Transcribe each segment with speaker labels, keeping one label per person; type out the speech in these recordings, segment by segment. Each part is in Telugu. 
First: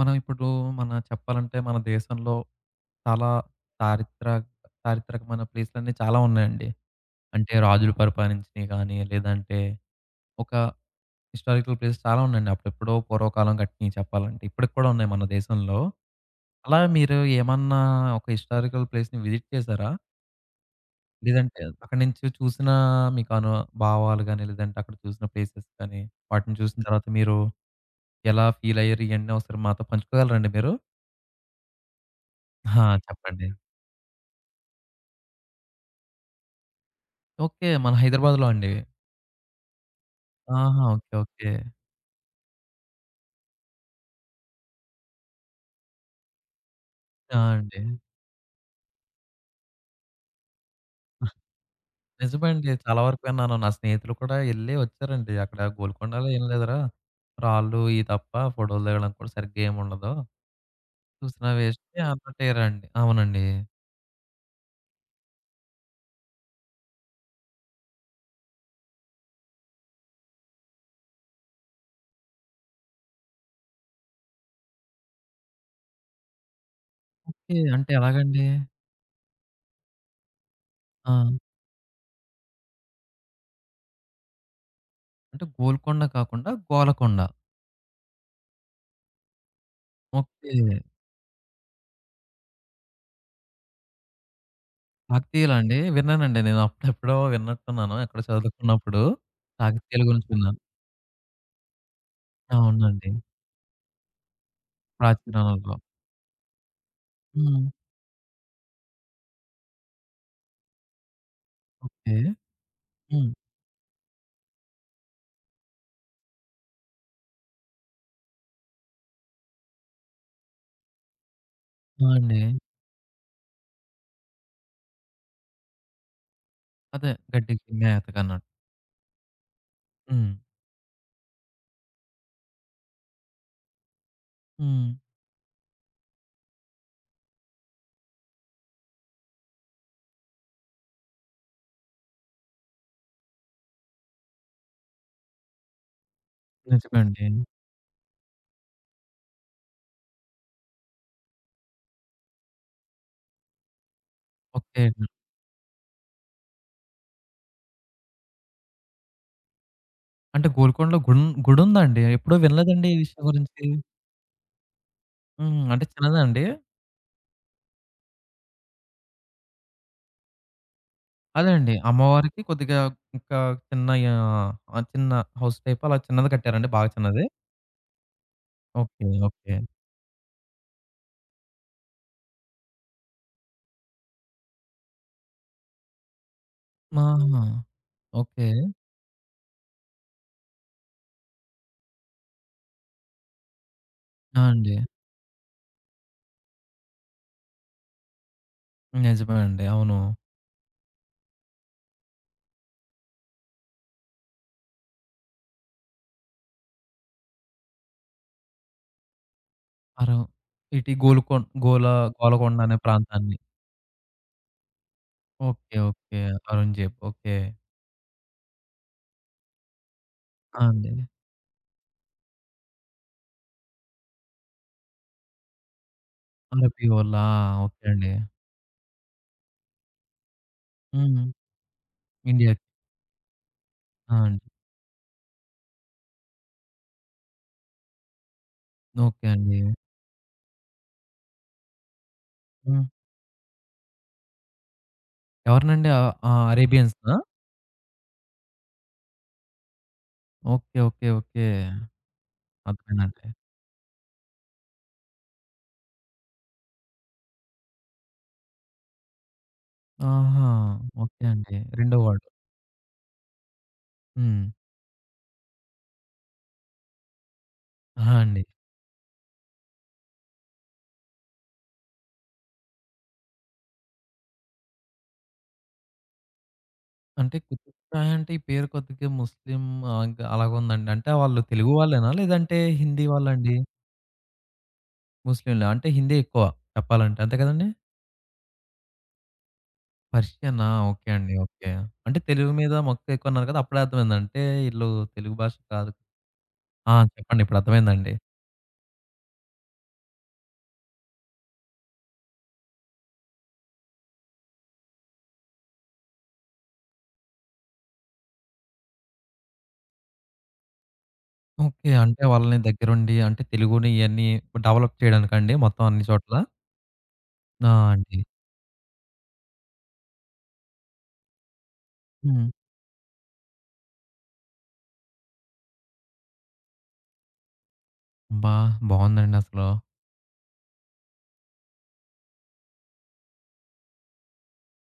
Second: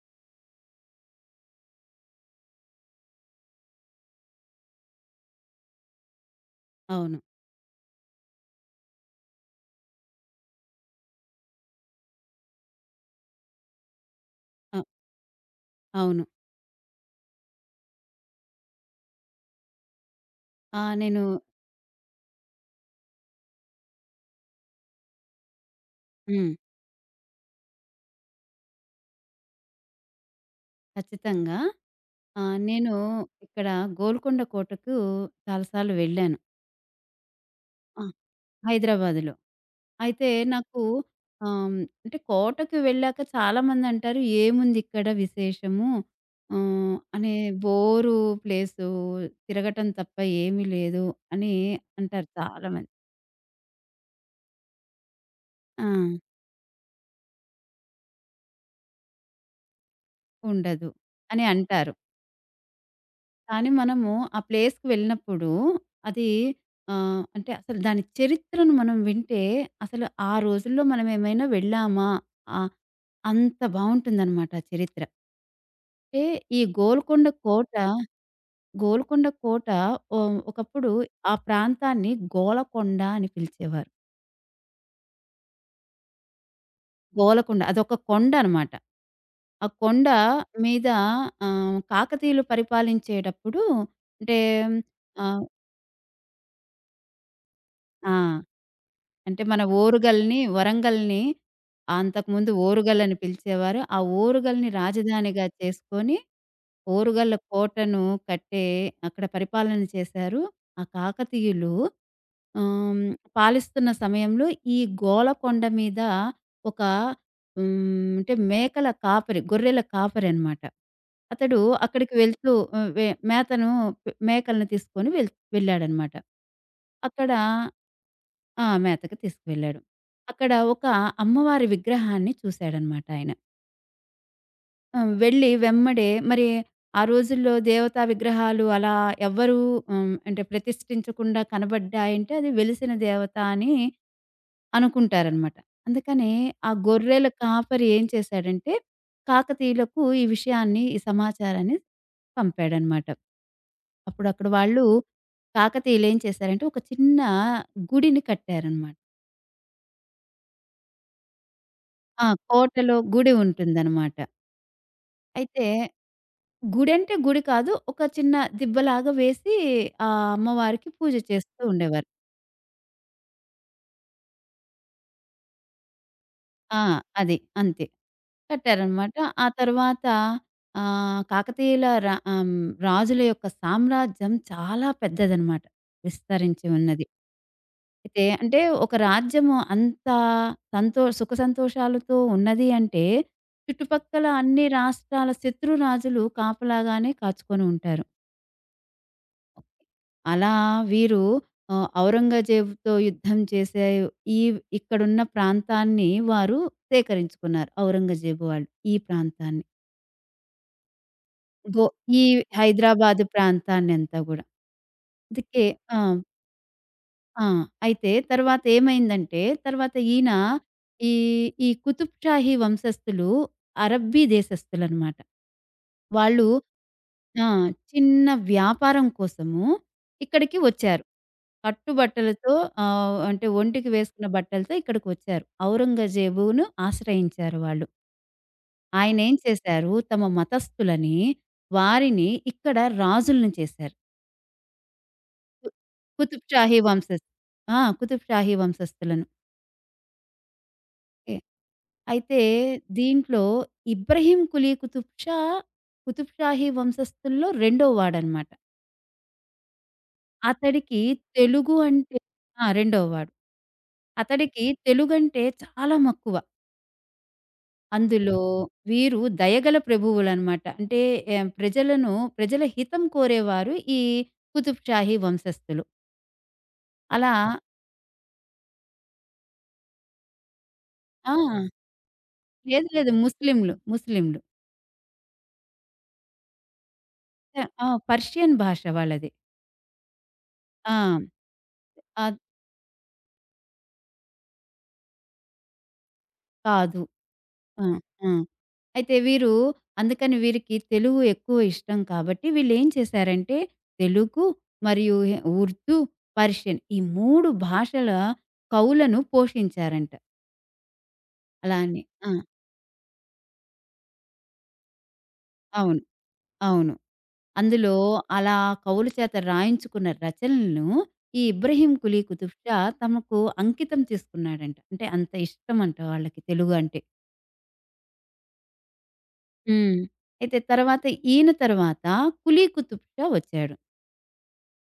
Speaker 1: మనం ఇప్పుడు మన చెప్పాలంటే మన దేశంలో చాలా చారిత్ర చారిత్రకమైన ప్లేస్‌లన్నీ చాలా ఉన్నాయండి.
Speaker 2: అవును.
Speaker 1: అంటే రాజులు పరిపాలించినయి గానీ, లేదంటే ఒక హిస్టారికల్ ప్లేస్ చాలా ఉన్నాయండి. అప్పుడెప్పుడో పూర్వకాలం కట్టినయి చెప్పాలంటే. ఇప్పటికి
Speaker 2: అ
Speaker 1: కూడా ఉన్నాయి మన దేశంలో.
Speaker 2: అవును.
Speaker 1: అలా మీరు ఏమన్నా ఒక హిస్టారికల్ ప్లేస్‌ని విజిట్ చేశారా?
Speaker 2: ఆ! నేను
Speaker 1: లేదంటే అక్కడి నుంచి చూసిన మీకు అను భావాలు గానీ, లేదంటే అక్కడ చూసిన ప్లేసెస్ కానీ,
Speaker 2: హ్మ్.
Speaker 1: వాటిని చూసిన తర్వాత మీరు ఎలా ఫీల్ అయ్యారు? ఇయన్నీ ఒకసారి మాతో పంచుకోగలరండి మీరు?
Speaker 2: ఖచ్చితంగా.
Speaker 1: ఆ!
Speaker 2: నేను
Speaker 1: చెప్పండి.
Speaker 2: ఇక్కడ గోల్కొండ కోటకు చాలా సార్లు వెళ్ళాను.
Speaker 1: ఓకే. మన
Speaker 2: ఆ!
Speaker 1: హైదరాబాద్‌లో అండి.
Speaker 2: హైదరాబాద్‌లో. అయితే నాకు
Speaker 1: ఆహా! ఓకే. ఓకే.
Speaker 2: ఆహ్, అంటే కోటకి వెళ్ళాక చాలామందంటారు, "ఏముందిక్కడ విశేషము? అనే
Speaker 1: ఆ! అండి.
Speaker 2: Bore place. తిరగటం తప్ప ఏమీ లేదు" అని అంటారు
Speaker 1: నిజమే అండి.
Speaker 2: చాలామంది.
Speaker 1: చాలా వరకు విన్నాను. నా స్నేహితులు కూడా ఎళ్లి వచ్చారండి. అక్కడ
Speaker 2: ఆ!
Speaker 1: గోల్కొండలో ఏం లేదురా! రాళ్ళు ఇయి తప్ప ఫోటోలు దిగడానికి కూడా సరిగ్గా ఏముండదు.
Speaker 2: ఉండదు అని
Speaker 1: చూసినా
Speaker 2: అంటారు.
Speaker 1: వేస్టే అన్నట్టయ్యారండి. అవునండి.
Speaker 2: కానీ మనము ఆ ప్లేస్‌కి వెళ్ళినప్పుడు అది అంటే అసలు దాని చరిత్రను మనం వింటే అసలు ఆ రోజుల్లో మనం ఏమైనా వెళ్ళామా? ఆహ్, అంత బావుంటుందనమాట ఆ చరిత్ర. అంటే ఈ గోల్కొండ
Speaker 1: ఓకే.
Speaker 2: కోట,
Speaker 1: అంటే ఎలాగండి?
Speaker 2: గోల్కొండ కోట ఒకప్పుడు
Speaker 1: ఆ!
Speaker 2: ఆ ప్రాంతాన్ని గోలకొండ అని పిలిచేవారు.
Speaker 1: అంటే గోల్కొండ కాకుండా గోలకొండ.
Speaker 2: గోలకొండ అదొక కొండ అనమాట. ఆ కొండ
Speaker 1: ఓకే.
Speaker 2: మీద కాకతీయులు పరిపాలించేటప్పుడు అంటే ఆహ్,
Speaker 1: కాకతీయులా అండి? విన్నానండి. నేను అప్పుడెప్పుడో విన్నట్టున్నాను.
Speaker 2: ఆ!
Speaker 1: ఎక్కడో చదువుకున్నప్పుడు
Speaker 2: అంటే మన
Speaker 1: కాకతీయుల గురించి
Speaker 2: ఓరుగల్ని,
Speaker 1: విన్నాను.
Speaker 2: వరంగల్‌ని అంతకుముందు ఓరుగల్
Speaker 1: అవునండి.
Speaker 2: అని పిలిచేవారు. ఆ ఓరుగల్‌ని
Speaker 1: ప్రాచీన
Speaker 2: రాజధానిగా
Speaker 1: నగరం.
Speaker 2: చేసుకొని, ఓరుగల్ల
Speaker 1: హ్మ్.
Speaker 2: కోటను కట్టే అక్కడ పరిపాలన చేశారు. ఆ కాకతీయులు
Speaker 1: ఓకే.
Speaker 2: ఆహ్,
Speaker 1: హ్మ్.
Speaker 2: పాలిస్తున్న సమయంలో ఈ గోలకొండ మీద ఒక అంటే మేకల కాపరి, గొర్రెల కాపరనమాట. అతడు
Speaker 1: ఆ!
Speaker 2: అక్కడికి
Speaker 1: అండి.
Speaker 2: వెళ్తూ మేతను మేకలను తీసుకొని వెళ్ళాడనమాట.
Speaker 1: అదే
Speaker 2: అక్కడ
Speaker 1: గడ్డికి మేతకన్నట్టు.
Speaker 2: ఆ! మేతకి తీసుకువెళ్ళాడు.
Speaker 1: హ్మ్.
Speaker 2: అక్కడ ఒక అమ్మవారి విగ్రహాన్ని చూసాడనమాట ఆయన.
Speaker 1: హ్మ్.
Speaker 2: వెళ్ళి వెమ్మడే మరి ఆ రోజుల్లో దేవతా విగ్రహాలు అలా ఎవ్వరూ అంటే ప్రతిష్ఠించకుండా కనబడ్డాయంటే అది వెలిసిన దేవత అని అనుకుంటారనమాట. అందుకనే ఆ
Speaker 1: నిజమే
Speaker 2: గొర్రెల
Speaker 1: అండి.
Speaker 2: కాపరి ఏం చేశాడంటే కాకతీయులకు ఈ విషయాన్ని, ఈ సమాచారాన్ని పంపాడనమాట. అప్పుడు అక్కడ వాళ్ళు
Speaker 1: ఓకే.
Speaker 2: కాకతీయులేం చేశారంటే ఒక చిన్న గుడిని కట్టారనమాట.
Speaker 1: అంటే గోల్కొండలో గుడుందా అండి?
Speaker 2: ఆ!
Speaker 1: ఎప్పుడూ వినలేదండి
Speaker 2: కోటలో
Speaker 1: ఈ విషయం
Speaker 2: గుడి
Speaker 1: గురించి.
Speaker 2: ఉంటుందనమాట.
Speaker 1: హ్మ్.
Speaker 2: అయితే
Speaker 1: అంటే చిన్నదా అండి?
Speaker 2: గుడంటే గుడి కాదు. ఒక చిన్న దిబ్బలాగా వేసి ఆ అమ్మవారికి పూజ
Speaker 1: అదే
Speaker 2: చేస్తూ
Speaker 1: అండి.
Speaker 2: ఉండేవారు.
Speaker 1: అమ్మవారికి కొద్దిగా ఇంకా చిన్న ఆహ్, ఆ చిన్న హౌస్ టైప్ అలా చిన్నది కట్టారండి?
Speaker 2: ఆ!
Speaker 1: బాగా చిన్నది?
Speaker 2: అది. అంతే.
Speaker 1: ఓకే.
Speaker 2: కట్టారనమాట. ఆ
Speaker 1: ఓకే.
Speaker 2: తర్వాత ఆహ్, కాకతీయుల రా ఆహ్, రాజుల యొక్క సామ్రాజ్యం చాలా పెద్దదనమాట. విస్తరించి ఉన్నది.
Speaker 1: ఆహా!
Speaker 2: అయితే
Speaker 1: ఓకే.
Speaker 2: అంటే ఒక రాజ్యము అంత సుఖ సంతోషాలతో ఉన్నది అంటే చుట్టుపక్కల
Speaker 1: ఆ!
Speaker 2: అన్ని
Speaker 1: అండి.
Speaker 2: రాష్ట్రాల శత్రు రాజులు కాపలాగానే కాచుకొని ఉంటారు.
Speaker 1: నిజమే అండి. అవును.
Speaker 2: అలా వీరు ఔరంగజేబుతో యుద్ధం చేసే ఈ ఇక్కడున్న ప్రాంతాన్ని వారు సేకరించుకున్నారు. ఔరంగజేబు వాళ్ళు ఈ ప్రాంతాన్ని.
Speaker 1: అరవ్ ఇటు గోల్కొం
Speaker 2: గో
Speaker 1: గోల
Speaker 2: ఈ
Speaker 1: గోలకొండ అనే
Speaker 2: హైదరాబాద్
Speaker 1: ప్రాంతాన్ని.
Speaker 2: ప్రాంతాన్నంతా గూడా. అందుకే
Speaker 1: ఓకే.
Speaker 2: ఆ!
Speaker 1: ఓకే. అరుణ్ జేప్. ఓకే.
Speaker 2: ఆ! అయితే తర్వాత ఏమైందంటే తర్వాత ఈయన
Speaker 1: ఆ! అండి.
Speaker 2: ఈ, ఈ కుతుబ్‌షాహీ వంశస్థులు అరబ్బీ దేశస్థులనమాట. వాళ్ళు
Speaker 1: ఆర్‌పిఓలా
Speaker 2: ఆ!
Speaker 1: ఓకే అండి.
Speaker 2: చిన్న వ్యాపారం కోసము ఇక్కడికి వచ్చారు.
Speaker 1: హ్మ్.
Speaker 2: పట్టు బట్టలతో
Speaker 1: ఇండియాకి.
Speaker 2: అంటే ఒంటికి
Speaker 1: ఆ!
Speaker 2: వేసుకున్న
Speaker 1: అండి.
Speaker 2: బట్టలతో ఇక్కడికొచ్చారు. ఔరంగజేబును ఆశ్రయించారు వాళ్ళు.
Speaker 1: ఓకే
Speaker 2: ఆయనేం
Speaker 1: అండి.
Speaker 2: చేశారు, తమ మతస్థులని, వారిని ఇక్కడ
Speaker 1: హ్మ్.
Speaker 2: రాజులను చేశారు. కు
Speaker 1: ఎవరినండి? ఆ
Speaker 2: కుతుబ్ షాహీ
Speaker 1: అరేబియన్సా?
Speaker 2: వంశస్ ఆ! కుతుబ్ షాహీ వంశస్థులను.
Speaker 1: ఓకే. ఓకే.
Speaker 2: ఎ
Speaker 1: ఓకే.
Speaker 2: అయితే
Speaker 1: అర్థమైందండి.
Speaker 2: దీంట్లో ఇబ్రహీం కులీ కుతుబ్ షా, కుతుబ్ షాహీ వంశస్థుల్లో రెండో వాడనమాట.
Speaker 1: ఆహా!
Speaker 2: అతడికి
Speaker 1: ఓకే అండి.
Speaker 2: తెలుగు
Speaker 1: రెండో
Speaker 2: అంటే
Speaker 1: వార్డ్.
Speaker 2: ఆ! రెండోవాడు.
Speaker 1: హ్మ్.
Speaker 2: అతడికి తెలుగంటే చాలా మక్కువ.
Speaker 1: ఆహా!
Speaker 2: అందులో
Speaker 1: అండి.
Speaker 2: వీరు దయగల ప్రభువులనమాట. అంటే ప్రజలను ప్రజల హితం కోరేవారు ఈ కుతుబ్ షాహీ వంశస్థులు. అలా
Speaker 1: అంటే కుతుబ్‌షాహి అంటే ఈ పేరు కొద్దిగా ముస్లిం ఇంకా అలాగుందండి. అంటే
Speaker 2: ఆ!
Speaker 1: వాళ్ళు
Speaker 2: ఆ!
Speaker 1: తెలుగు వాళ్ళేనా? లేదంటే
Speaker 2: లేదు
Speaker 1: హిందీ
Speaker 2: లేదు.
Speaker 1: వాళ్ళండి?
Speaker 2: ముస్లింలు. ముస్లింలు.
Speaker 1: ముస్లింలా? అంటే హిందీ ఎక్కువ చెప్పాలంటే. అంతే
Speaker 2: ఆ!
Speaker 1: కదండీ?
Speaker 2: ఆ! పర్షియన్ భాష వాళ్ళది.
Speaker 1: పర్షియనా?
Speaker 2: ఆ!
Speaker 1: ఓకే అండి. ఓకే. అంటే
Speaker 2: అద్
Speaker 1: తెలుగు మీద మక్కువ ఎక్కువన్నారు కదా! అప్పుడే అర్థమైంది. అంటే ఈళ్ళు తెలుగు భాష కాదు. ఆ!
Speaker 2: కాదు.
Speaker 1: చెప్పండి. ఇప్పుడు
Speaker 2: ఆ!
Speaker 1: అర్థమైందండి.
Speaker 2: ఆ! అయితే వీరు అందుకని వీరికి తెలుగు ఎక్కువ ఇష్టం కాబట్టి వీళ్ళేం చేశారంటే తెలుగు మరియు హి ఉర్దూ, పర్షియన్ ఈ 3 భాషల కవులను పోషించారంట. అలా
Speaker 1: ఓకే.
Speaker 2: అని.
Speaker 1: అంటే
Speaker 2: ఆ!
Speaker 1: వాళ్ళని దగ్గరుండి అంటే తెలుగుని ఇయన్నీ డెవలప్ చేయడానికండి మొత్తం
Speaker 2: అవును.
Speaker 1: అన్ని చోట్ల?
Speaker 2: అవును.
Speaker 1: ఆ!
Speaker 2: అందులో
Speaker 1: అండి.
Speaker 2: అలా కవులు చేత రాయించుకున్న రచనలను ఈ ఇబ్రహీం కులీ
Speaker 1: హ్మ్.
Speaker 2: కుతుబ్ షా తమకు అంకితం చేసుకున్నాడంట. అంటే అంత ఇష్టమంట వాళ్ళకి తెలుగు అంటే.
Speaker 1: అబ్బా! బావుందండి అసలు.
Speaker 2: హ్మ్. అయితే తర్వాత ఈయన తర్వాత కులీ కుతుబ్ షా వచ్చాడు.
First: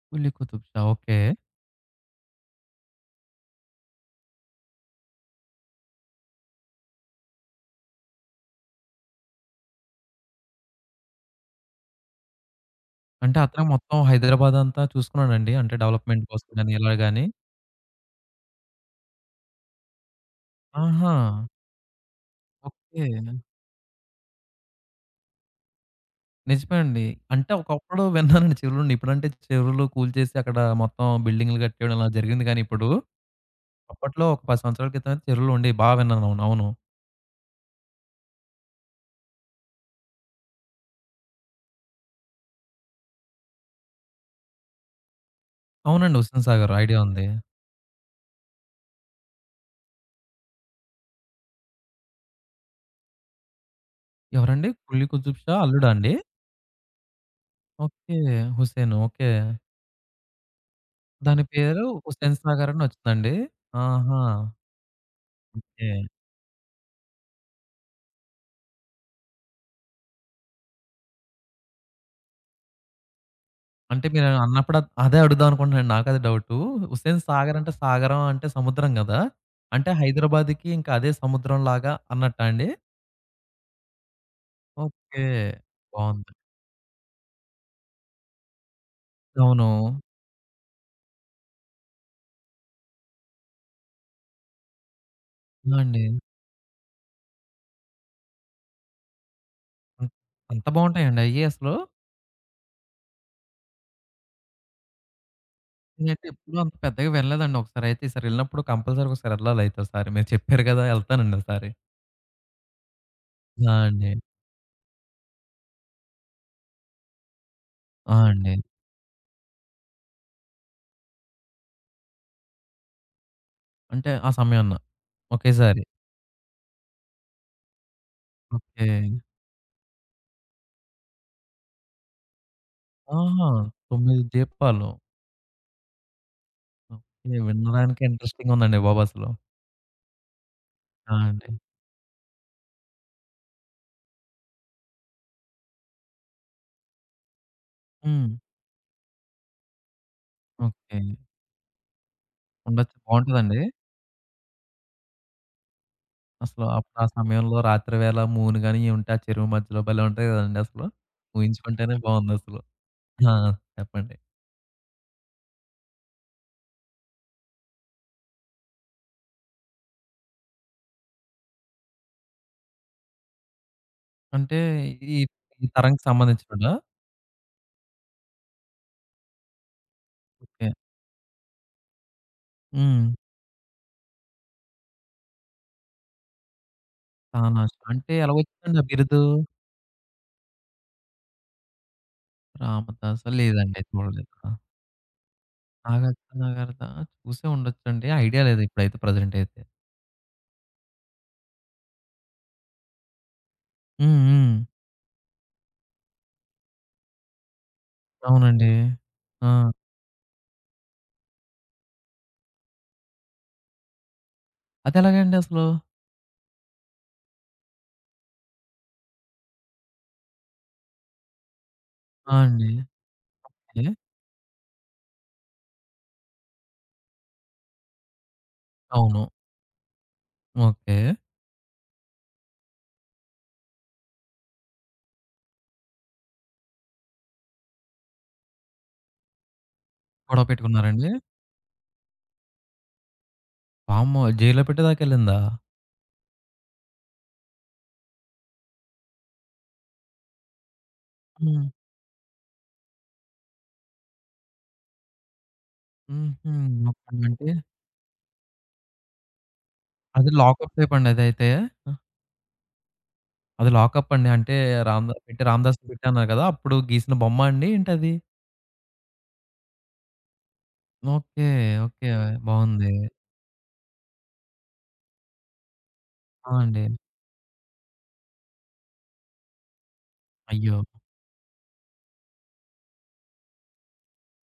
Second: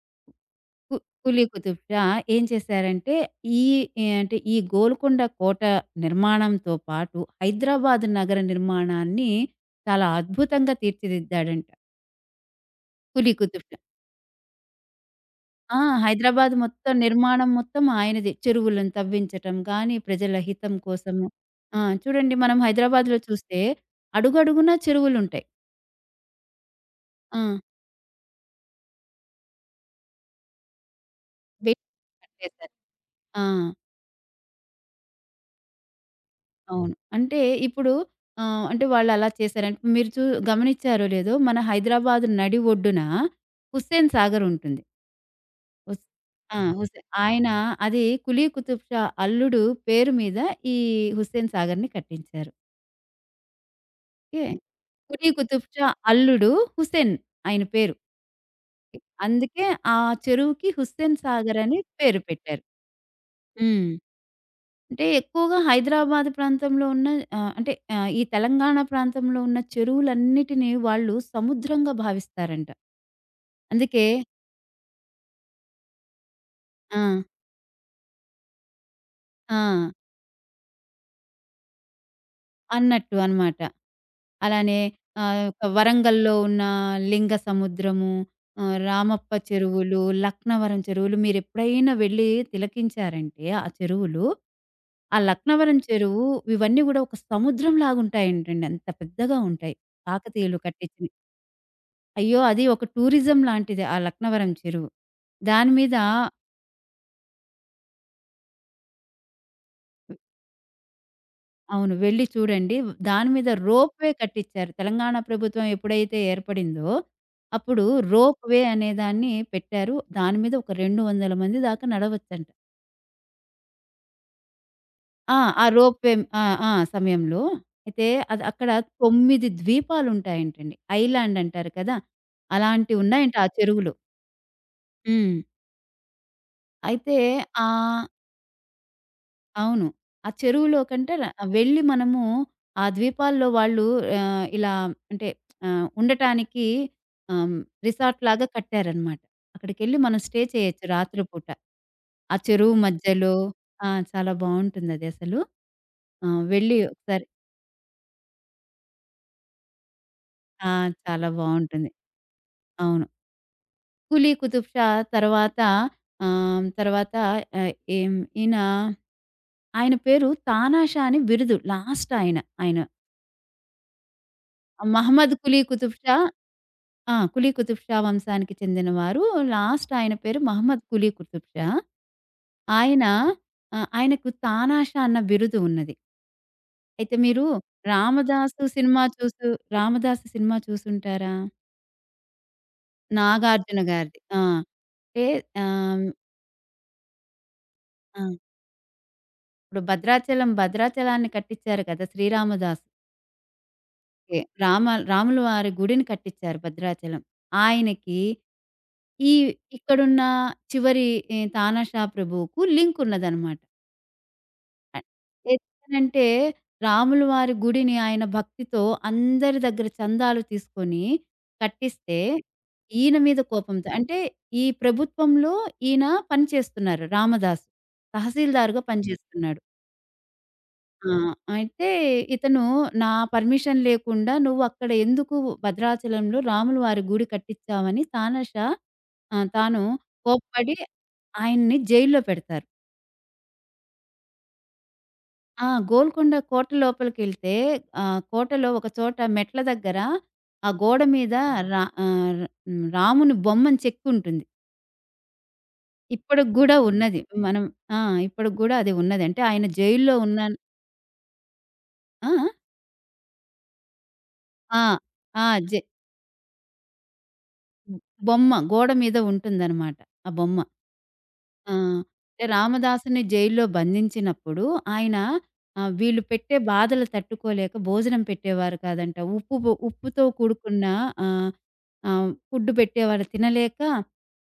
Speaker 1: 'కులి కుతుబ్ షా'
Speaker 2: కు
Speaker 1: ఓకే.
Speaker 2: కులీ కుతుబ్ షా ఏం చేశారంటే ఈ ఏ- అంటే ఈ గోల్కొండ కోట నిర్మాణంతో పాటు హైదరాబాద్ నగర నిర్మాణాన్ని చాలా అద్భుతంగా తీర్చిదిద్దాడంట. కులీ
Speaker 1: అంటే అతను
Speaker 2: కుతుబ్ షా.
Speaker 1: మొత్తం హైదరాబాద్ అంతా చూసుకున్నాడండి? అంటే
Speaker 2: ఆ!
Speaker 1: డెవలప్‌మెంట్ కోసం
Speaker 2: హైదరాబాద్
Speaker 1: గాని
Speaker 2: మొత్తం
Speaker 1: ఇలా గాని?
Speaker 2: నిర్మాణం మొత్తం ఆయనదే. చెరువులను తవ్వించటం గానీ, ప్రజల హితం
Speaker 1: ఆహా!
Speaker 2: కోసము. ఆ! చూడండి మనం
Speaker 1: ఓకే.
Speaker 2: హైదరాబాద్‌లో చూస్తే అడుగడుగునా చెరువులుంటాయి.
Speaker 1: నిజమే అండి.
Speaker 2: ఆ!
Speaker 1: అంటే ఒకప్పుడు విన్నానండి చెరువులుండి. ఇప్పుడంటే చెరువులు కూల్చేసి అక్కడ మొత్తం బిల్డింగులు
Speaker 2: బే
Speaker 1: కట్టేయడం అలా జరిగింది గానీ
Speaker 2: కట్టేశారు.
Speaker 1: ఇప్పుడు.
Speaker 2: ఆ!
Speaker 1: అప్పట్లో ఒక 10 సంవత్సరాల క్రితం అయితే చెరువులుండేవి. బా విన్నాను. అవును. అవును.
Speaker 2: అవును. అంటే ఇప్పుడు అంటే వాళ్ళలా చేశారని మీరు గమనించారో లేదో మన హైదరాబాద్ నడి ఒడ్డున హుస్సేన్ సాగర్ ఉంటుంది. హుస్
Speaker 1: అవునండి. 'హుస్సేన్
Speaker 2: ఆ!
Speaker 1: సాగర్'
Speaker 2: హుస్సే
Speaker 1: ఐడియా ఉంది.
Speaker 2: ఆయన అది కులీ కుతుబ్ షా అల్లుడు పేరు మీద ఈ హుస్సేన్ సాగర్‌ని కట్టించారు. ఓకే.
Speaker 1: ఎవరండి? 'కుల్లీ
Speaker 2: 'కులీ
Speaker 1: కుతుబ్ షా'
Speaker 2: కుతుబ్
Speaker 1: అల్లుడా
Speaker 2: షా'
Speaker 1: అండి?
Speaker 2: అల్లుడు హుసేన్ ఆయన పేరు.
Speaker 1: ఓకే. హుసేను. ఓకే.
Speaker 2: అందుకే ఆ చెరువుకి హుస్సేన్
Speaker 1: దాని
Speaker 2: సాగర్ అని
Speaker 1: పేరు
Speaker 2: పేరు
Speaker 1: 'హుసేన్
Speaker 2: పెట్టారు.
Speaker 1: సాగర్' అని వచ్చిందండి.
Speaker 2: హ్మ్.
Speaker 1: ఆహా!
Speaker 2: అంటే ఎక్కువగా
Speaker 1: ఓకే.
Speaker 2: హైదరాబాద్ ప్రాంతంలో ఉన్న ఈ తెలంగాణ ప్రాంతంలో ఉన్న చెరువులన్నిటిని వాళ్ళు సముద్రంగా భావిస్తారంట. అందుకే
Speaker 1: అంటే మీరు అన్నప్పుడు అదే అడుగుదాం అనుకుంటున్నాను. నాకదే డౌటు.
Speaker 2: ఆ!
Speaker 1: 'హుసేన్ సాగర్' అంటే సాగరం అంటే సముద్రం గదా!
Speaker 2: ఆ!
Speaker 1: అంటే హైదరాబాద్‌కి ఇంకా అదే సముద్రం లాగా అన్నట్టా అండి?
Speaker 2: అన్నట్టు అనమాట. అలానే
Speaker 1: ఓకే.
Speaker 2: ఆహ్, వరంగల్‌లో
Speaker 1: బావుంది.
Speaker 2: ఉన్న లింగ సముద్రము, రామప్ప
Speaker 1: అవును.
Speaker 2: చెరువులు, లక్నవరం చెరువులు మీరెప్పుడైనా వెళ్లి తిలకించారంటే ఆ చెరువులు, ఆ లక్నవరం
Speaker 1: ఆ! అండి.
Speaker 2: చెరువు ఇవన్నీ గూడా ఒక సముద్రం లాగుంటాయంటండి. అంత పెద్దగా ఉంటాయి.
Speaker 1: అన్
Speaker 2: కాకతీయులు
Speaker 1: అంత
Speaker 2: కట్టించినయి.
Speaker 1: బావుంటాయండి అయ్యి అసలు?
Speaker 2: అయ్యో! అది ఒక టూరిజం లాంటిది ఆ లక్నవరం చెరువు. దాని మీద
Speaker 1: నేనైతే ఎప్పుడూ అంత పెద్దగా వెళ్ళలేదండి. ఒకసారి అయితే ఈసారి వెళ్ళినప్పుడు కంపల్సరీగా ఒకసారి వెళ్ళాలి అయితే ఒకసారి. మీరు చెప్పారు గదా! ఎళ్తానండి ఒకసారి.
Speaker 2: అవును. వెళ్లి చూడండి. దాని మీద
Speaker 1: ఆ!
Speaker 2: రోప్ వే
Speaker 1: అండి.
Speaker 2: కట్టిచ్చారు. తెలంగాణ ప్రభుత్వం ఎప్పుడైతే ఏర్పడిందో, అప్పుడు
Speaker 1: ఆ!
Speaker 2: రోప్
Speaker 1: అండి.
Speaker 2: వే అనే దాన్ని పెట్టారు. దాని మీద ఒక 200 మంది దాకా నడవచ్చంట.
Speaker 1: అంటే ఆ సమయాన
Speaker 2: ఆ! ఆ
Speaker 1: ఒకేసారి.
Speaker 2: రోప్ వే ఆ! ఆ! సమయంలో. అయితే అది అక్కడ
Speaker 1: ఓకే.
Speaker 2: 9 ద్వీపాలుంటాయంటండి. ఐలాండ్ అంటారు కదా! అలాంటివున్నాయంట ఆ
Speaker 1: ఆహా!
Speaker 2: చెరువులో.
Speaker 1: 9 దీపాలు.
Speaker 2: హ్మ్. అయితే
Speaker 1: ఓకే.
Speaker 2: ఆ
Speaker 1: వినడానికే ఇంట్రెస్టింగ్‌గా ఉందండి బాబు అసలు.
Speaker 2: అవును. ఆ చెరువులో కంటే
Speaker 1: ఆ!
Speaker 2: ర
Speaker 1: అండి.
Speaker 2: వెళ్ళి మనము ఆ ద్వీపాల్లో వాళ్ళు ఆహ్, ఇలా అంటే ఆహ్, ఉండటానికి ఆహ్,
Speaker 1: హ్మ్.
Speaker 2: రిసార్ట్‌లాగా కట్టారనమాట. అక్కడికెళ్ళి మనం స్టే చేయొచ్చు
Speaker 1: ఓకే.
Speaker 2: రాత్రి పూట. ఆ చెరువు
Speaker 1: ఉండొచ్చు
Speaker 2: మధ్యలో
Speaker 1: బావుంటదండి?
Speaker 2: ఆ! చాలా బావుంటుందదసలు. ఆ!
Speaker 1: అసలు
Speaker 2: వెళ్ళి
Speaker 1: అప్పుడు ఆ
Speaker 2: ఒకసారి
Speaker 1: సమయంలో రాత్రి వేళ మూన్ గాని ఇయి ఉంటే ఆ చెరువు మధ్యలో భలే ఉంటాయి కదండీ
Speaker 2: ఆ!
Speaker 1: అసలు.
Speaker 2: చాలా బావుంటుంది.
Speaker 1: ఊహించుకుంటేనే బావుందసలు.
Speaker 2: అవును.
Speaker 1: ఆ! చెప్పండి.
Speaker 2: 'కూలీ కుతుబ్ షా' తర్వాత తర్వాత ఆహ్, ఏం ఈయన ఆయన పేరు తానాషా అని బిరుదు లాస్ట్ ఆయన. ఆయన
Speaker 1: అంటే ఈ
Speaker 2: మహమ్మద్ కులీ
Speaker 1: ఈ
Speaker 2: కుతుబ్
Speaker 1: తరంకి
Speaker 2: షా
Speaker 1: సంబంధించినోడా?
Speaker 2: ఆ! కులీ కుతుబ్ షా వంశానికి చెందినవారు. లాస్ట్ ఆయన పేరు
Speaker 1: ఓకే.
Speaker 2: మహమ్మద్ కులీ కుతుబ్ షా. ఆయన
Speaker 1: హ్మ్.
Speaker 2: ఆయనకు తానాషా అన్న బిరుదు ఉన్నది. అయితే మీరు
Speaker 1: తానాష్ అంటే ఎలా
Speaker 2: 'రామదాసు'
Speaker 1: వచ్చిందండి ఆ
Speaker 2: సినిమా
Speaker 1: బిరుదు?
Speaker 2: చూసు 'రామదాసు' సినిమా చూసుంటారా?
Speaker 1: రామదాసా?
Speaker 2: నాగార్జున
Speaker 1: లేదండి
Speaker 2: గారిది. ఆ!
Speaker 1: చూడలేదు.
Speaker 2: అంటే ఆహ్,
Speaker 1: నాగార్జున నాగార్దా చూసే ఉండొచ్చండి.
Speaker 2: ఆ!
Speaker 1: ఐడియా లేదు ఇప్పుడైతే ప్రెజెంట్ అయితే.
Speaker 2: ఇప్పుడు భద్రాచలాన్ని కట్టించారు కదా! శ్రీరామదాసుకి.
Speaker 1: హ్మ్. హ్మ్.
Speaker 2: రామ రాముల వారి గుడిని కట్టించారు భద్రాచలం. ఆయనకి
Speaker 1: అవునండి.
Speaker 2: ఈ
Speaker 1: ఆ!
Speaker 2: ఇక్కడున్న చివరి ఈ తానాషా ప్రభువుకు లింక్ ఉన్నదనమాట. ఆహ్,
Speaker 1: అదెలాగండి అసలు?
Speaker 2: ఎందుకనంటే రాములు వారి గుడిని ఆయన భక్తితో అందరి దగ్గర చందాలు తీసుకొని కట్టిస్తే,
Speaker 1: ఆ! అండి.
Speaker 2: ఈయన మీద కోపంతో
Speaker 1: ఏ?
Speaker 2: అంటే ఈ ప్రభుత్వంలో ఈయన పనిచేస్తున్నారు రామదాసు. తహసీల్దార్‌గా
Speaker 1: అవును.
Speaker 2: పనిచేస్తున్నాడు.
Speaker 1: ఓకే.
Speaker 2: ఆ! అయితే ఇతను నా పర్మిషన్ లేకుండా, "నువ్వక్కడ ఎందుకు భద్రాచలంలో రాముల వారి గుడి కట్టిచ్చావని" తానషా ఆహ్, తాను
Speaker 1: గొడవ
Speaker 2: కోప్పడి
Speaker 1: పెట్టుకున్నారండి?
Speaker 2: ఆయన్ని జైల్లో పెడతారు.
Speaker 1: వామ్మో! జైల్‌లో పెట్టేదాకెళ్ళిందా?
Speaker 2: ఆ! గోల్కొండ కోట లోపలికెళ్తే కోటలో ఒక చోట మెట్ల దగ్గర ఆ గోడ మీద
Speaker 1: హ్మ్.
Speaker 2: రా ఆహ్, రాముని బొమ్మని చెక్కుంటుంది. ఇప్పటికి
Speaker 1: హుహు.
Speaker 2: గూడా
Speaker 1: ఓకే.
Speaker 2: ఉన్నది.
Speaker 1: అంటే
Speaker 2: మనం ఆ! ఇప్పటికి గూడా అది ఉన్నది. అంటే ఆయన జైల్లో
Speaker 1: అది
Speaker 2: ఉన్న
Speaker 1: లాకప్ టైప్ అండి అదైతే?
Speaker 2: ఆ!
Speaker 1: అది లాకప్ అండి. అంటే
Speaker 2: ఆ!
Speaker 1: రామ్ పెట్టి
Speaker 2: ఆ! జై
Speaker 1: 'రామదాసుని' పెట్టి అన్నారు కదా! అప్పుడు గీసిన బొమ్మ అండి ఏంటది?
Speaker 2: బొమ్మ. గోడ మీద ఉంటుందనమాట ఆ బొమ్మ.
Speaker 1: ఓకే.
Speaker 2: ఆ!
Speaker 1: ఓకే.
Speaker 2: అంటే
Speaker 1: బావుంది.
Speaker 2: రామదాసుని జైల్లో బంధించినప్పుడు ఆయన వీళ్ళు
Speaker 1: ఆ!
Speaker 2: పెట్టే
Speaker 1: అండి.
Speaker 2: బాధలు తట్టుకోలేక భోజనం పెట్టేవారు కాదంట. ఉప్పుతో
Speaker 1: అయ్యో!
Speaker 2: కూడుకున్న ఆహ్, ఆహ్, ఫుడ్ పెట్టేవారు తినలేక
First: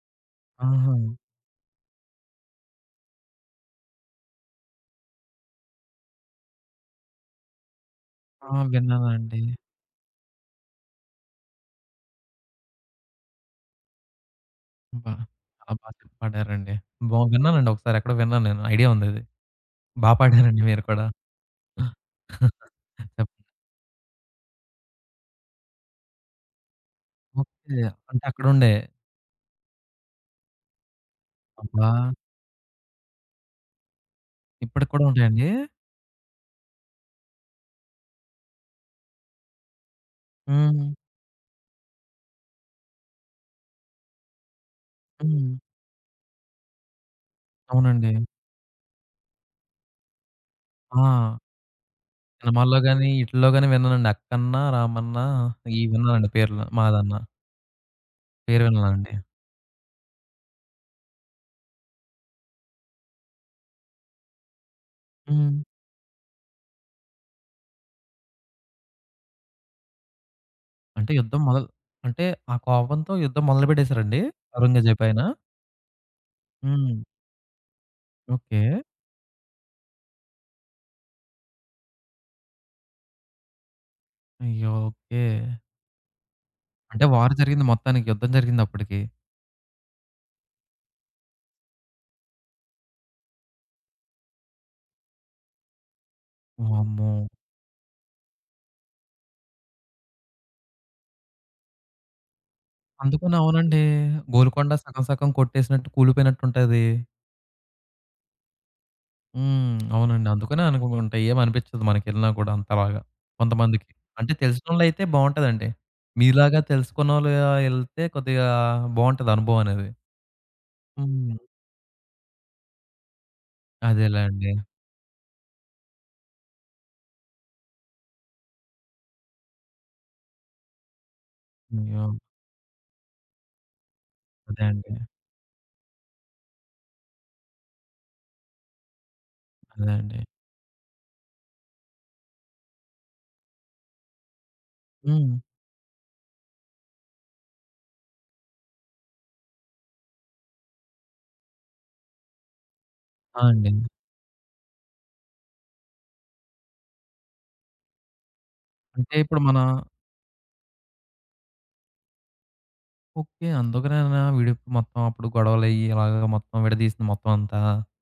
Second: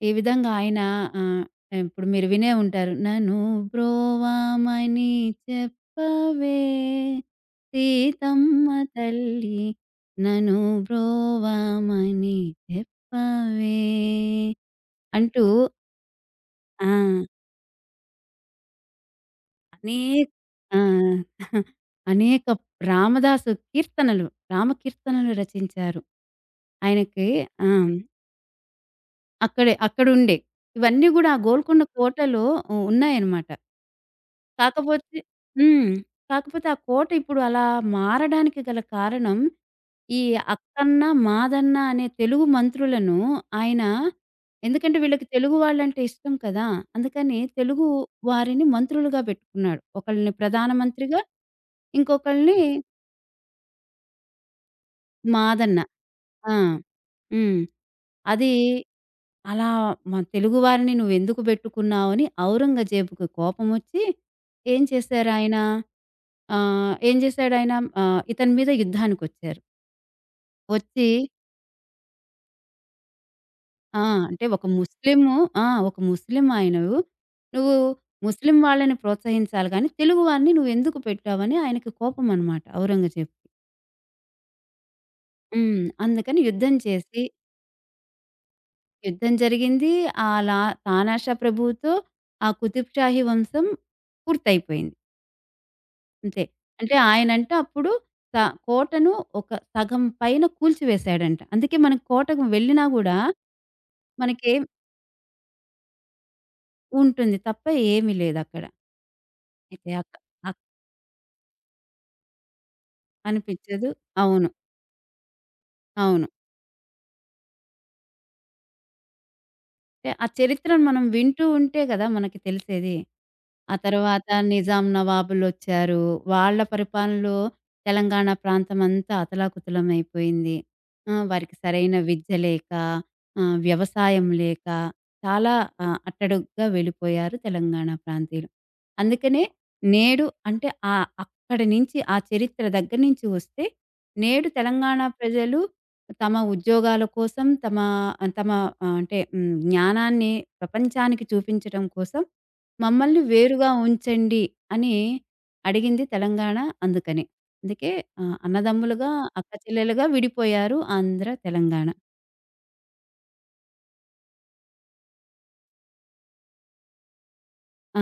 Speaker 2: ఈ విధంగా ఆయన
Speaker 1: ఆహా!
Speaker 2: ఆహ్, ఇప్పుడు మీరు వినే ఉంటారు. నను బ్రోవమని చెప్పవే
Speaker 1: ఆ!
Speaker 2: సీతమ్మ
Speaker 1: విన్నానండి.
Speaker 2: తల్లి నను బ్రోవమని చెప్పవే
Speaker 1: అబ్బా!
Speaker 2: అంటూ
Speaker 1: చాలా బా చెప్పి పాడారండి.
Speaker 2: ఆ!
Speaker 1: బా విన్నానండి ఒకసారి ఎక్కడో విన్నాను నేను. ఐడియా ఉందది. బా
Speaker 2: అనేక
Speaker 1: పాడారండి
Speaker 2: ఆ!
Speaker 1: మీరు కూడా.
Speaker 2: అనేక
Speaker 1: చెప్
Speaker 2: రామదాసు కీర్తనలు, రామ కీర్తనలు రచించారు. ఆయనకి ఆ!
Speaker 1: ఓకే. అంటే అక్కడుండే.
Speaker 2: అక్కడుండే. ఇవన్నీ గూడా ఆ గోల్కొండ
Speaker 1: అబ్బా!
Speaker 2: కోటలో ఉన్నాయన్నమాట.
Speaker 1: ఇప్పటికి కూడా
Speaker 2: కాకపోతే
Speaker 1: ఉంటాయండి?
Speaker 2: హ్మ్. కాకపోతే ఆ కోట ఇప్పుడు అలా మారడానికి గల కారణం ఈ
Speaker 1: హ్మ్.
Speaker 2: అక్కన్న, మాదన్న అనే తెలుగు మంత్రులను ఆయన ఎందుకంటే వీళ్ళకి
Speaker 1: హ్మ్.
Speaker 2: తెలుగు వాళ్ళంటే ఇష్టం కదా! అందుకని తెలుగు
Speaker 1: అవునండి.
Speaker 2: వారిని మంత్రులుగా పెట్టుకున్నాడు. ఒకళ్ళని ప్రధానమంత్రిగా,
Speaker 1: ఆ!
Speaker 2: ఇంకొకళ్ళని
Speaker 1: సినిమాల్లో గాని, ఈటిల్లో గాని విన్నానండి. అక్కన్న, రామన్న
Speaker 2: మాదన్న.
Speaker 1: ఇయి విన్నానండి
Speaker 2: ఆ!
Speaker 1: పేర్లు. మాదన్న.
Speaker 2: హ్మ్. అది
Speaker 1: పేరు విన్నానండి.
Speaker 2: అలా మా తెలుగు వారిని నువ్వెందుకు బెట్టుకున్నావు అని ఔరంగజేబుకి కోపమొచ్చి ఏం చేశారాయన
Speaker 1: హ్మ్.
Speaker 2: ఏం జేశాడాయన ఇతని మీద యుద్ధానికొచ్చారు. వచ్చి
Speaker 1: అంటే యుద్ధం మొదలు అంటే ఆ కోపంతో యుద్ధం
Speaker 2: ఆ!
Speaker 1: మొదలుపెట్టేసారండి?
Speaker 2: అంటే ఒక
Speaker 1: ఔరంగజేబు ఆయన?
Speaker 2: ముస్లిము ఆ! ఒక ముస్లిం
Speaker 1: హ్మ్.
Speaker 2: ఆయనవు. నువ్వు ముస్లిం
Speaker 1: ఓకే.
Speaker 2: వాళ్ళని ప్రోత్సహించాలి గానీ, తెలుగు వారిని నువ్వెందుకు పెట్టావని ఆయనకి కోపమనమాట ఔరంగజేబుకి.
Speaker 1: అయ్యో! ఓకే.
Speaker 2: హ్మ్. అందుకని యుద్ధం
Speaker 1: అంటే
Speaker 2: చేసి,
Speaker 1: వార్ జరిగింది మొత్తానికి. యుద్ధం జరిగిందప్పటికి.
Speaker 2: యుద్ధం జరిగింది. అలా తానాషా ప్రభువుతో ఆ కుతుబ్ షాహీ వంశం పూర్తయిపోయింది. అంతే. అంటే
Speaker 1: వామ్మో!
Speaker 2: ఆయనంట అప్పుడు స కోటను ఒక సగం పైన కూల్చివేశాడంట. అందుకే మనం కోటకు వెళ్ళినా గూడా
Speaker 1: అందుకని అవునండి.
Speaker 2: మనకేం
Speaker 1: గోల్కొండ సగం సగం కొట్టేసినట్టు కూలిపోయినట్టుంటది.
Speaker 2: ఉంటుంది తప్ప ఏమీ లేదక్కడ.
Speaker 1: హ్మ్.
Speaker 2: అయితే అక్క
Speaker 1: అవునండి. అందుకనే అనుకుంటాయి. ఏమనిపించదు మనకెళ్ళినా కూడా అంతలాగా కొంతమందికి.
Speaker 2: అనిపించదు.
Speaker 1: అంటే
Speaker 2: అవును.
Speaker 1: తెలిసినోళ్ళయితే బావుంటదండి.
Speaker 2: అవును.
Speaker 1: మీలాగా తెలుసుకున్నోళ్ళు ఎళ్తే కొద్దిగా బావుంటది అనుభవం అనేది.
Speaker 2: అంటే ఆ చరిత్రను మనం
Speaker 1: హ్మ్.
Speaker 2: వింటూ ఉంటే గదా! మనకి తెలిసేది. ఆ తర్వాత
Speaker 1: అదేలేండి.
Speaker 2: నిజాం నవాబులొచ్చారు. వాళ్ళ పరిపాలనలో తెలంగాణ ప్రాంతమంతా అతలాకుతలమైపోయింది. వారికి సరైన
Speaker 1: అయ్యో!
Speaker 2: విద్య లేక, వ్యవసాయం
Speaker 1: అదే
Speaker 2: లేక
Speaker 1: అండి.
Speaker 2: చాలా అట్టడుగ్గా వెళ్ళిపోయారు తెలంగాణ ప్రాంతీయులు. అందుకనే
Speaker 1: అదే అండి.
Speaker 2: నేడు అంటే అక్కడి నుంచి ఆ చరిత్ర దగ్గర నుంచి వస్తే నేడు తెలంగాణ
Speaker 1: హ్మ్.
Speaker 2: ప్రజలు తమ ఉద్యోగాల కోసం తమ తమ ఆహ్, అంటే హ్మ్, జ్ఞానాన్ని ప్రపంచానికి చూపించటం కోసం మమ్మల్ని
Speaker 1: ఆ!
Speaker 2: వేరుగా
Speaker 1: అండి.
Speaker 2: ఉంచండి అని అడిగింది తెలంగాణ అందుకనే. అందుకే అన్నదమ్ములుగా,
Speaker 1: అంటే ఇప్పుడు మన
Speaker 2: అక్కచెల్లెలుగా విడిపోయారు ఆంధ్ర, తెలంగాణ.
Speaker 1: ఓకే. అందుకనేనా విడి మొత్తం అప్పుడు గొడవలయ్యి ఇలాగా మొత్తం విడదీసింది మొత్తం అంతా.
Speaker 2: ఆ!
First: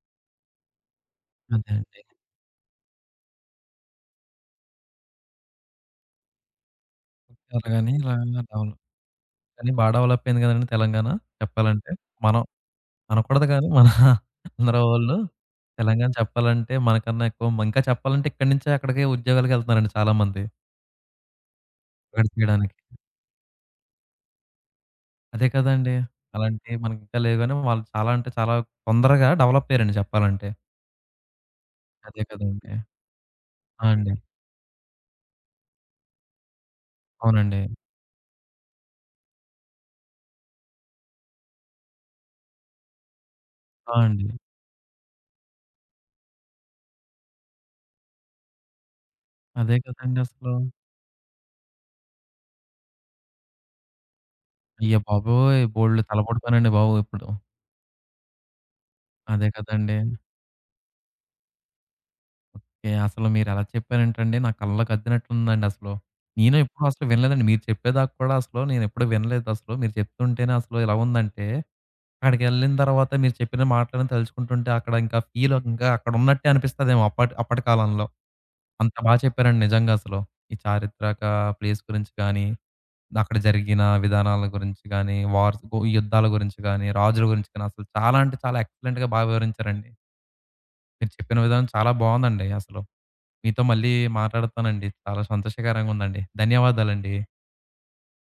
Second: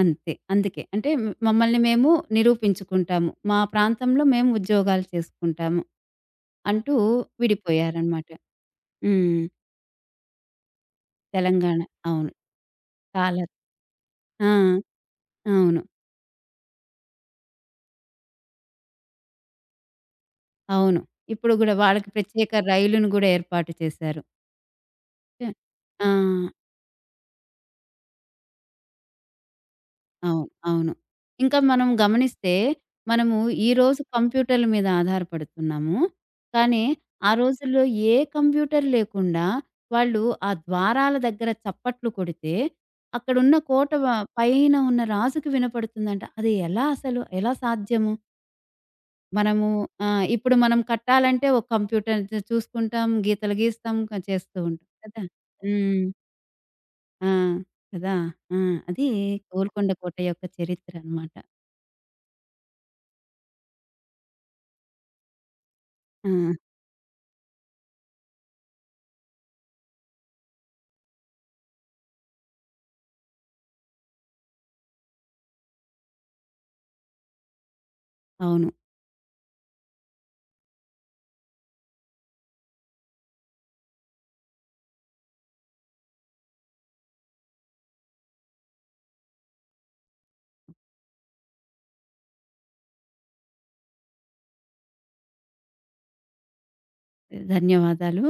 Speaker 2: అంతే. అందుకే. అంటే
Speaker 1: అదే
Speaker 2: మమ్మల్ని
Speaker 1: అండి.
Speaker 2: మేము నిరూపించుకుంటాము. మా ప్రాంతంలో మేము ఉద్యోగాలు చేసుకుంటాము అంటూ
Speaker 1: అలాగని ఇలా
Speaker 2: విడిపోయారనమాట.
Speaker 1: డెవలప్
Speaker 2: హ్మ్.
Speaker 1: కానీ బా డెవలప్ అయింది కదండీ తెలంగాణ
Speaker 2: తెలంగాణ.
Speaker 1: చెప్పాలంటే.
Speaker 2: అవును.
Speaker 1: మనం
Speaker 2: చాలా
Speaker 1: అనకూడదు గానీ మన
Speaker 2: ఆ!
Speaker 1: ఆంధ్ర వాళ్ళు
Speaker 2: అవును.
Speaker 1: తెలంగాణ చెప్పాలంటే మనకన్నా ఎక్కువ ఇంకా చెప్పాలంటే ఇక్కడి నుంచే అక్కడికే ఉద్యోగాలకెళ్తున్నారండి చాలామంది.
Speaker 2: అవును. ఇప్పుడు గూడా వాళ్ళకి
Speaker 1: అక్కడ
Speaker 2: ప్రత్యేక
Speaker 1: చేయడానికి.
Speaker 2: రైలును గూడా ఏర్పాటు చేశారు.
Speaker 1: అదే
Speaker 2: హ్మ్.
Speaker 1: కదండీ!
Speaker 2: ఆ!
Speaker 1: అలాంటివి మనకింకా లేవు గానీ వాళ్ళు చాలా అంటే చాలా తొందరగా డెవలప్ అయ్యారండి
Speaker 2: అవును.
Speaker 1: చెప్పాలంటే.
Speaker 2: అవును. ఇంకా మనం
Speaker 1: అదే
Speaker 2: గమనిస్తే,
Speaker 1: కదండీ!
Speaker 2: మనము
Speaker 1: ఆ!
Speaker 2: ఈరోజు
Speaker 1: అండి.
Speaker 2: కంప్యూటర్ల మీద ఆధారపడుతున్నాము. కానీ, ఆ
Speaker 1: అవునండి.
Speaker 2: రోజుల్లో ఏ కంప్యూటర్ లేకుండా వాళ్ళు ఆ ద్వారాల దగ్గర చప్పట్లు కొడితే, అక్కడున్న కోట
Speaker 1: ఆ!
Speaker 2: వ
Speaker 1: అండి.
Speaker 2: పైన ఉన్న రాజుకి వినపడుతుందంట. అది ఎలా అసలు? ఎలా సాధ్యము? మనము
Speaker 1: అదే కదండీ అసలు.
Speaker 2: ఇప్పుడు మనం కట్టాలంటే ఒక కంప్యూటర్ చూసుకుంటాం, గీతలు గీస్తాం, క చేస్తూ ఉంటాం
Speaker 1: అయ్య
Speaker 2: కదా!
Speaker 1: బాబోయ్! బోలెడు
Speaker 2: హ్మ్.
Speaker 1: తలపడిపోయానండి బాబు
Speaker 2: ఆ!
Speaker 1: ఇప్పుడు.
Speaker 2: కదా! ఆ! అది
Speaker 1: అదే
Speaker 2: గోల్కొండ
Speaker 1: కదండీ!
Speaker 2: కోట యొక్క చరిత్ర అనమాట.
Speaker 1: ఓకే. అసలు మీరలా చెప్పారేంటండి? నా కళ్ళకద్దినట్లుందండి అసలు.
Speaker 2: ఆ!
Speaker 1: నేను ఎప్పుడు అసలు వినలేదండి. మీరు చెప్పేదాకా కూడా అసలు నేనెప్పుడు వినలేదసలు. మీరు చెప్తుంటేనే అసలు ఇలా ఉందంటే, అక్కడికెళ్ళిన తర్వాత మీరు చెప్పిన మాటలను తలుచుకుంటుంటే అక్కడ ఇంకా ఫీల్ ఇంకా అక్కడున్నట్టే అనిపిస్తదేమో అప్పటి అప్పటి కాలంలో.
Speaker 2: అవును.
Speaker 1: అంత బా చెప్పారండి నిజంగా అసలు. ఈ చారిత్రక ప్లేస్ గురించి కానీ, అక్కడ జరిగిన విధానాల గురించి గానీ, వార్స్ గు యుద్ధాల గురించి గానీ, రాజుల గురించి గానీ అసలు చాలా అంటే చాలా ఎక్సలెంట్‌గా బా వివరించారండి. మీరు చెప్పిన విధానం చాలా బావుందండి అసలు. మీతో మళ్ళీ మాట్లాడతానండి. చాలా సంతోషకరంగా ఉందండి. ధన్యవాదాలండి.
Speaker 2: ధన్యవాదాలు.